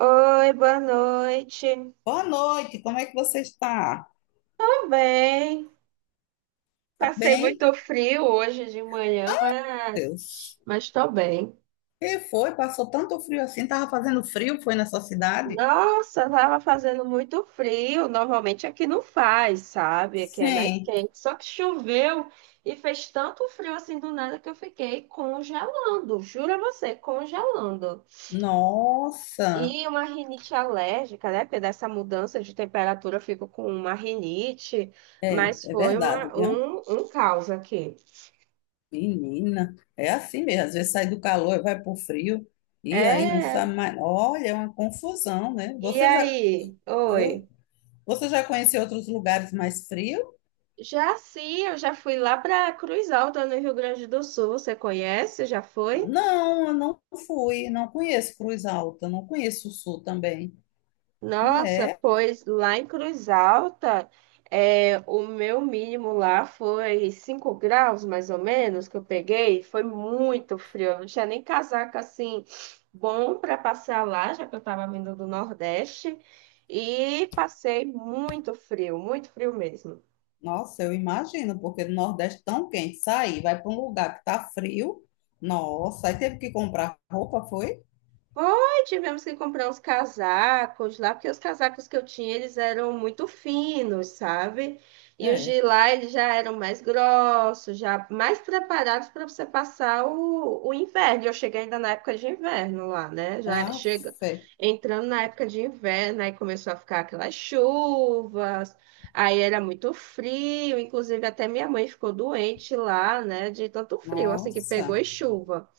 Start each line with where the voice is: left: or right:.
right: Oi, boa noite.
left: Boa noite, como é que você está?
right: Tudo bem?
left: Tá
right: Passei
left: bem?
right: muito frio hoje de manhã,
left: Meu
right: mas
left: Deus.
right: mas tô bem.
left: Que foi? Passou tanto frio assim? Tava fazendo frio, foi nessa cidade?
right: Nossa, tava fazendo muito frio. Normalmente aqui não faz, sabe? Aqui é mais
left: Sim.
right: quente. Só que choveu e fez tanto frio assim do nada que eu fiquei congelando. Jura você, congelando.
left: Nossa.
right: E uma rinite alérgica, né? Porque dessa mudança de temperatura eu fico com uma rinite,
left: É,
right: mas
left: é
right: foi
left: verdade,
right: uma,
left: viu?
right: um, um caos aqui.
left: Menina, é assim mesmo. Às vezes sai do calor e vai pro frio e aí não
right: É,
left: sabe mais. Olha, é uma confusão, né?
right: e aí?
left: Eu,
right: Oi.
left: você já conheceu outros lugares mais frios?
right: Já sim, eu já fui lá para Cruz Alta, no Rio Grande do Sul. Você conhece? Já foi?
left: Não, eu não fui, não conheço Cruz Alta, não conheço o Sul também. E
right: Nossa,
left: é.
right: pois lá em Cruz Alta, é, o meu mínimo lá foi 5 graus, mais ou menos, que eu peguei. Foi muito frio. Eu não tinha nem casaco assim bom para passear lá, já que eu estava vindo do Nordeste. E passei muito frio mesmo.
left: Nossa, eu imagino, porque no Nordeste tão quente, sair, vai para um lugar que tá frio. Nossa, aí teve que comprar roupa, foi?
right: Foi, tivemos que comprar uns casacos lá, porque os casacos que eu tinha, eles eram muito finos, sabe? E os
left: É.
right: de lá, eles já eram mais grossos, já mais preparados para você passar o inverno. E eu cheguei ainda na época de inverno lá, né? Já
left: Ah,
right: chega
left: fé.
right: entrando na época de inverno, aí começou a ficar aquelas chuvas, aí era muito frio, inclusive até minha mãe ficou doente lá, né? De tanto frio, assim que pegou
left: Nossa,
right: e chuva.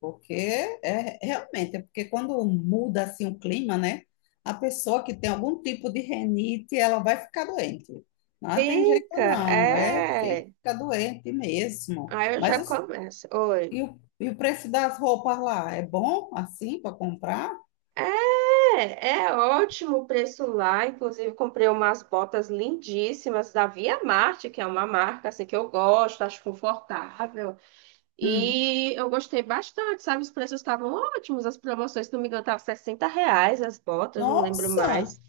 left: porque é realmente, é porque quando muda assim o clima, né? A pessoa que tem algum tipo de renite, ela vai ficar doente. Não tem jeito
right: Fica,
left: não, é
right: é.
left: fica doente mesmo.
right: Aí eu já começo. Oi.
left: E o preço das roupas lá é bom assim para comprar?
right: É, é ótimo o preço lá. Inclusive, comprei umas botas lindíssimas da Via Marte, que é uma marca assim que eu gosto, acho confortável.
left: Hum.
right: E eu gostei bastante, sabe? Os preços estavam ótimos, as promoções, se não me engano, estavam R$ reais as botas, não lembro
left: Nossa!
right: mais.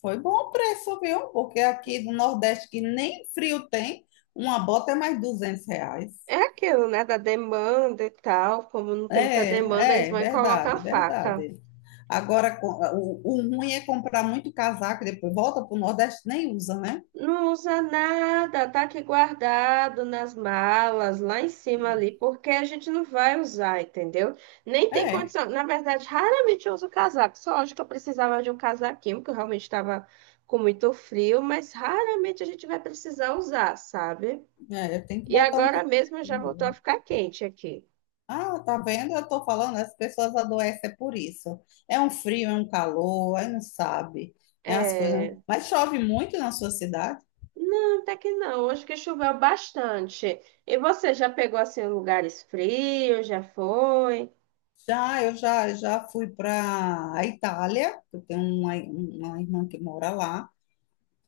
left: Foi bom o preço, viu? Porque aqui no Nordeste, que nem frio tem, uma bota é mais R$ 200.
right: É aquilo, né? Da demanda e tal. Como não tem muita demanda, eles
left: É, é,
right: vão e colocam a
left: verdade,
right: faca.
left: verdade. Agora, o ruim é comprar muito casaco, depois volta para o Nordeste, nem usa, né?
right: Não usa nada, tá aqui guardado nas malas, lá em cima ali, porque a gente não vai usar, entendeu? Nem tem
left: É,
right: condição. Na verdade, raramente eu uso casaco. Só hoje que eu precisava de um casaquinho, porque eu realmente estava com muito frio, mas raramente a gente vai precisar usar, sabe?
left: é, tem que
right: E
left: botar um
right: agora mesmo já voltou a
left: casaquinho.
right: ficar quente aqui.
left: Ah, tá vendo? Eu tô falando, as pessoas adoecem é por isso. É um frio, é um calor, aí não sabe. É as coisas.
right: É...
left: Mas chove muito na sua cidade?
right: Não, até que não. Hoje que choveu bastante. E você já pegou assim lugares frios? Já foi?
left: Já, eu já fui para a Itália, eu tenho uma irmã que mora lá.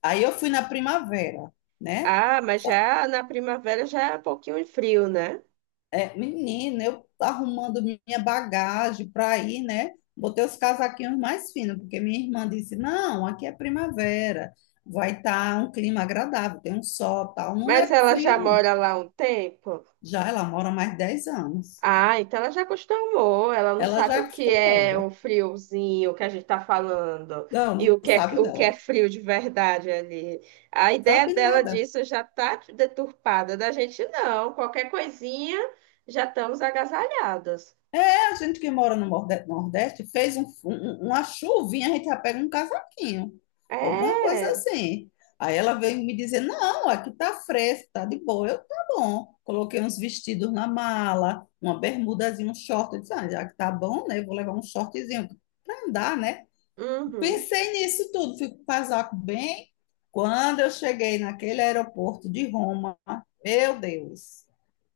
left: Aí eu fui na primavera, né?
right: Ah, mas
left: Só-
right: já na primavera já é um pouquinho frio, né?
left: é, menina, eu arrumando minha bagagem para ir, né? Botei os casaquinhos mais finos, porque minha irmã disse: não, aqui é primavera, vai estar um clima agradável, tem um sol, tal. Não
right: Mas
left: é
right: ela já
left: frio.
right: mora lá há um tempo?
left: Já ela mora há mais de 10 anos.
right: Ah, então ela já acostumou. Ela não
left: Ela
right: sabe
left: já
right: o que é
left: acostumou.
right: o friozinho que a gente tá falando e
left: Não, não sabe
right: o que é
left: não.
right: frio de verdade ali. A ideia
left: Sabe
right: dela
left: nada.
right: disso já tá deturpada. Da gente não. Qualquer coisinha já estamos agasalhados.
left: A gente que mora no Nordeste fez uma chuvinha, a gente já pega um casaquinho, alguma coisa
right: É.
left: assim. Aí ela veio me dizer: não, aqui tá fresco, tá de boa. Eu, tá bom. Coloquei uns vestidos na mala, uma bermudazinha, um short. Eu disse: ah, já que tá bom, né? eu vou levar um shortzinho pra andar, né?
right: Uhum,
left: Pensei nisso tudo, fui com o casaco bem. Quando eu cheguei naquele aeroporto de Roma, meu Deus.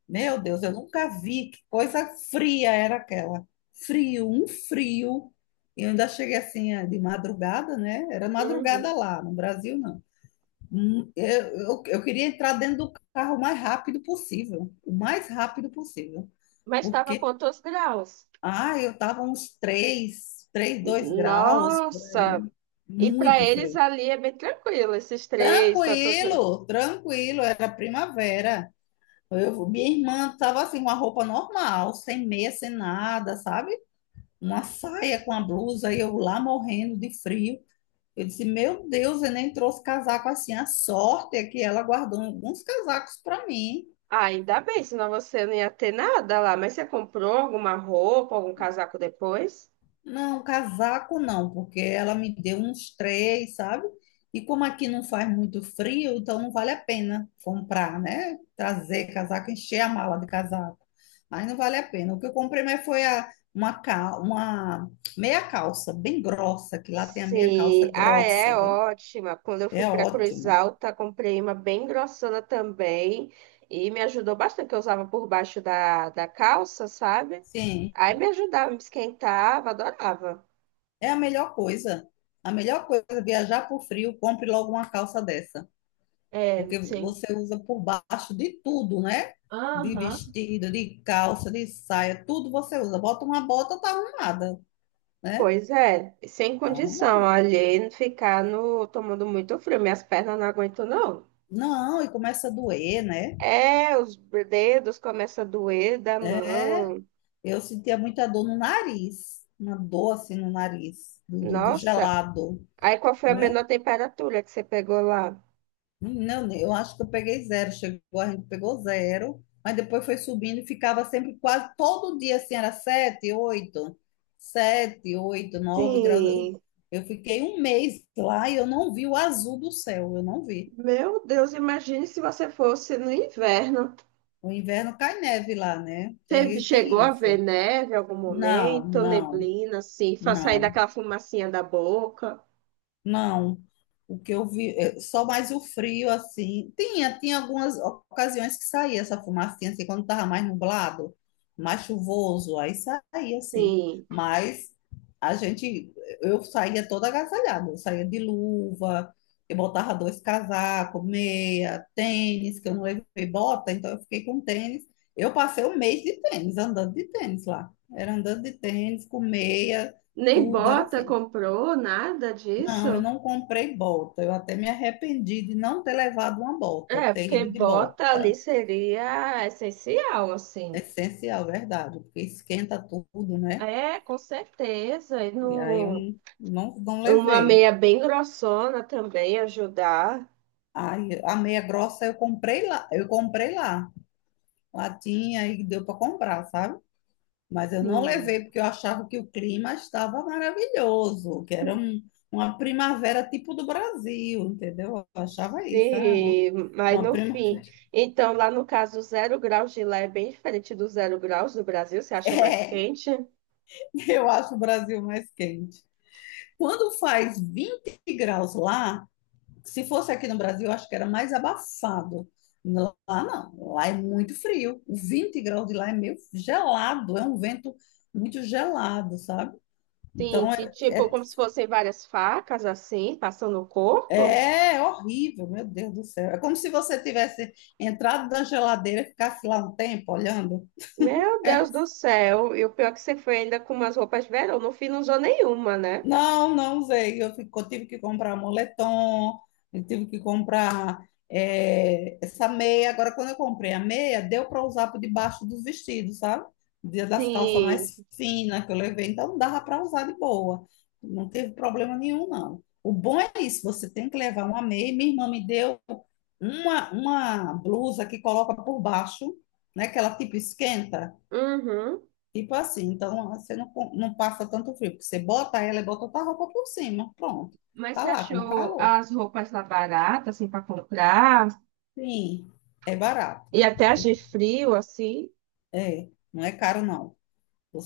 left: Meu Deus, eu nunca vi que coisa fria era aquela. Frio, um frio. E eu ainda cheguei assim de madrugada, né? Era madrugada
right: uhum.
left: lá, no Brasil não. Hum, Eu, eu queria entrar dentro do carro o mais rápido possível, o mais rápido possível.
right: Mas estava
left: Porque,
right: quantos graus?
left: ah, eu tava uns 3, 3 2 graus por
right: Nossa.
left: aí.
right: E para
left: Muito
right: eles
left: frio.
right: ali é bem tranquilo, esses três, tantos.
left: Tranquilo, tranquilo, era primavera. Minha irmã tava assim, com a roupa normal, sem meia, sem nada, sabe? Uma saia com a blusa e eu lá morrendo de frio. Eu disse, meu Deus, eu nem trouxe casaco assim. A sorte é que ela guardou alguns casacos para mim.
right: Ah, ainda bem, senão você não ia ter nada lá. Mas você comprou alguma roupa, algum casaco depois?
left: Não, casaco não, porque ela me deu uns três, sabe? E como aqui não faz muito frio, então não vale a pena comprar, né? Trazer casaco, encher a mala de casaco. Aí não vale a pena. O que eu comprei mais foi a- uma, cal- uma meia calça bem grossa, que lá tem a meia calça
right: Sim, ah, é
left: grossa, viu?
right: ótima. Quando eu fui
left: É
right: para Cruz
left: ótimo.
right: Alta, comprei uma bem grossona também. E me ajudou bastante, que eu usava por baixo da calça, sabe?
left: Sim,
right: Aí me ajudava, me esquentava, adorava.
left: é a melhor coisa. A melhor coisa, é viajar por frio, compre logo uma calça dessa.
right: É,
left: Porque
right: sim.
left: você usa por baixo de tudo, né? De
right: Aham.
left: vestido, de calça, de saia, tudo você usa. Bota uma bota, tá arrumada, né?
right: Pois é, sem
left: Tá
right: condição,
left: arrumada.
right: olhei ficar no, tomando muito frio, minhas pernas não aguentam não.
left: Não, e começa a doer, né?
right: É, os dedos começam a doer da
left: É,
right: mão.
left: eu sentia muita dor no nariz, uma dor assim no nariz, do
right: Nossa,
left: gelado,
right: aí qual foi a
left: né?
right: menor temperatura que você pegou lá?
left: Não, eu acho que eu peguei zero. Chegou, a gente pegou zero, mas depois foi subindo e ficava sempre quase todo dia assim, era 7, 8, 7, 8, 9 graus. Eu
right: Sim,
left: eu fiquei um mês lá e eu não vi o azul do céu, eu não vi.
right: meu Deus, imagine se você fosse no inverno.
left: No inverno cai neve lá, né?
right: Você
left: Tem,
right: chegou
left: tem
right: a ver
left: isso.
right: neve em algum
left: Não,
right: momento,
left: não,
right: neblina, assim, fa- sair
left: não.
right: daquela fumacinha da boca?
left: Não, o que eu vi, é, só mais o frio, assim. Tinha algumas ocasiões que saía essa fumacinha, assim, quando estava mais nublado, mais chuvoso, aí saía, assim.
right: Sim,
left: Mas a gente, eu saía toda agasalhada, eu saía de luva, eu botava dois casacos, meia, tênis, que eu não levei bota, então eu fiquei com tênis. Eu passei um mês de tênis, andando de tênis lá. Era andando de tênis, com meia,
right: nem
left: tudo era
right: bota
left: assim.
right: comprou, nada
left: Não, eu
right: disso?
left: não comprei bota. Eu até me arrependi de não ter levado uma bota,
right: É,
left: ter
right: porque
left: ido de bota.
right: bota ali seria essencial,
left: É
right: assim.
left: essencial, verdade, porque esquenta tudo, né?
right: É, com certeza. E
left: E aí eu
right: no,
left: não, não
right: uma
left: levei.
right: meia bem grossona também ajudar.
left: Aí a meia grossa eu comprei lá, eu comprei lá. Lá tinha e deu para comprar, sabe? Mas eu não
right: Sim.
left: levei porque eu achava que o clima estava maravilhoso, que era uma primavera tipo do Brasil, entendeu? Eu achava isso, ah, uma,
right: Sim, mas
left: uma
right: no fim.
left: primavera.
right: Então, lá no caso, 0 graus de lá é bem diferente do 0 graus do Brasil, você acha mais quente?
left: Eu acho o Brasil mais quente. Quando faz 20 graus lá, se fosse aqui no Brasil, eu acho que era mais abafado. Lá não, lá é muito frio. O 20 graus de lá é meio gelado, é um vento muito gelado, sabe?
right: Sim,
left: Então
right: que tipo,
left: é,
right: como se fossem várias facas assim, passando no corpo.
left: é, é horrível, meu Deus do céu. É como se você tivesse entrado na geladeira e ficasse lá um tempo olhando.
right: Meu
left: É,
right: Deus do céu, e o pior é que você foi ainda com umas roupas de verão, no fim não usou nenhuma, né?
left: não, não usei. Eu tive que comprar moletom, eu tive que comprar essa meia. Agora, quando eu comprei a meia, deu para usar por debaixo dos vestidos, sabe? Dia das calças
right: Sim.
left: mais finas que eu levei, então dava para usar de boa. Não teve problema nenhum, não. O bom é isso, você tem que levar uma meia. Minha irmã me deu uma blusa que coloca por baixo, né? Que ela tipo esquenta.
right: Uhum.
left: Tipo assim, então você não, não passa tanto frio, porque você bota ela e bota outra roupa por cima, pronto.
right: Mas
left: Tá
right: você
left: lá com
right: achou
left: calor.
right: as roupas lá baratas, assim, para comprar?
left: Sim, é barato.
right: E até as de frio, assim.
left: É, não é caro não.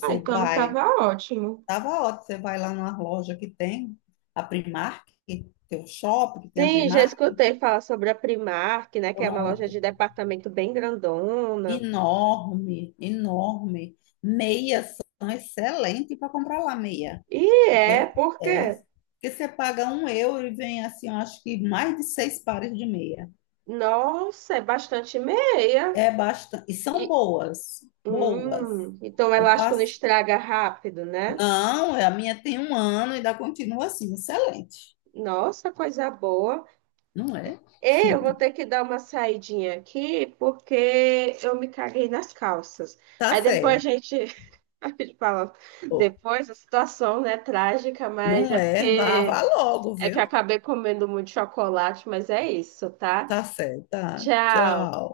right: Ah, então
left: vai,
right: tava ótimo.
left: tava ótimo, você vai lá numa loja que tem a Primark, tem o shopping que tem a
right: Sim, já
left: Primark,
right: escutei falar sobre a Primark, né? Que é uma loja
left: pronto.
right: de departamento bem grandona.
left: Enorme, enorme. Meias são excelentes para comprar lá meia,
right: E é
left: porque
right: porque,
left: porque você paga 1 euro e vem assim, eu acho que mais de seis pares de meia.
right: nossa, é bastante meia.
left: É bastante. E são
right: E,
left: boas, boas.
right: então o
left: Eu
right: elástico não
left: passo.
right: estraga rápido, né?
left: Não, a minha tem um ano e ainda continua assim, excelente.
right: Nossa, coisa boa.
left: Não é?
right: Eu vou ter que dar uma saidinha aqui porque eu me caguei nas calças.
left: Tá
right: Aí depois a
left: certo.
right: gente, a gente fala, depois a situação, né, trágica, mas
left: Não
right: é
left: é? Vá,
right: porque
left: vá logo,
right: é que eu
left: viu?
right: acabei comendo muito chocolate, mas é isso, tá?
left: Tá certo. Tá.
right: Tchau.
left: Tchau.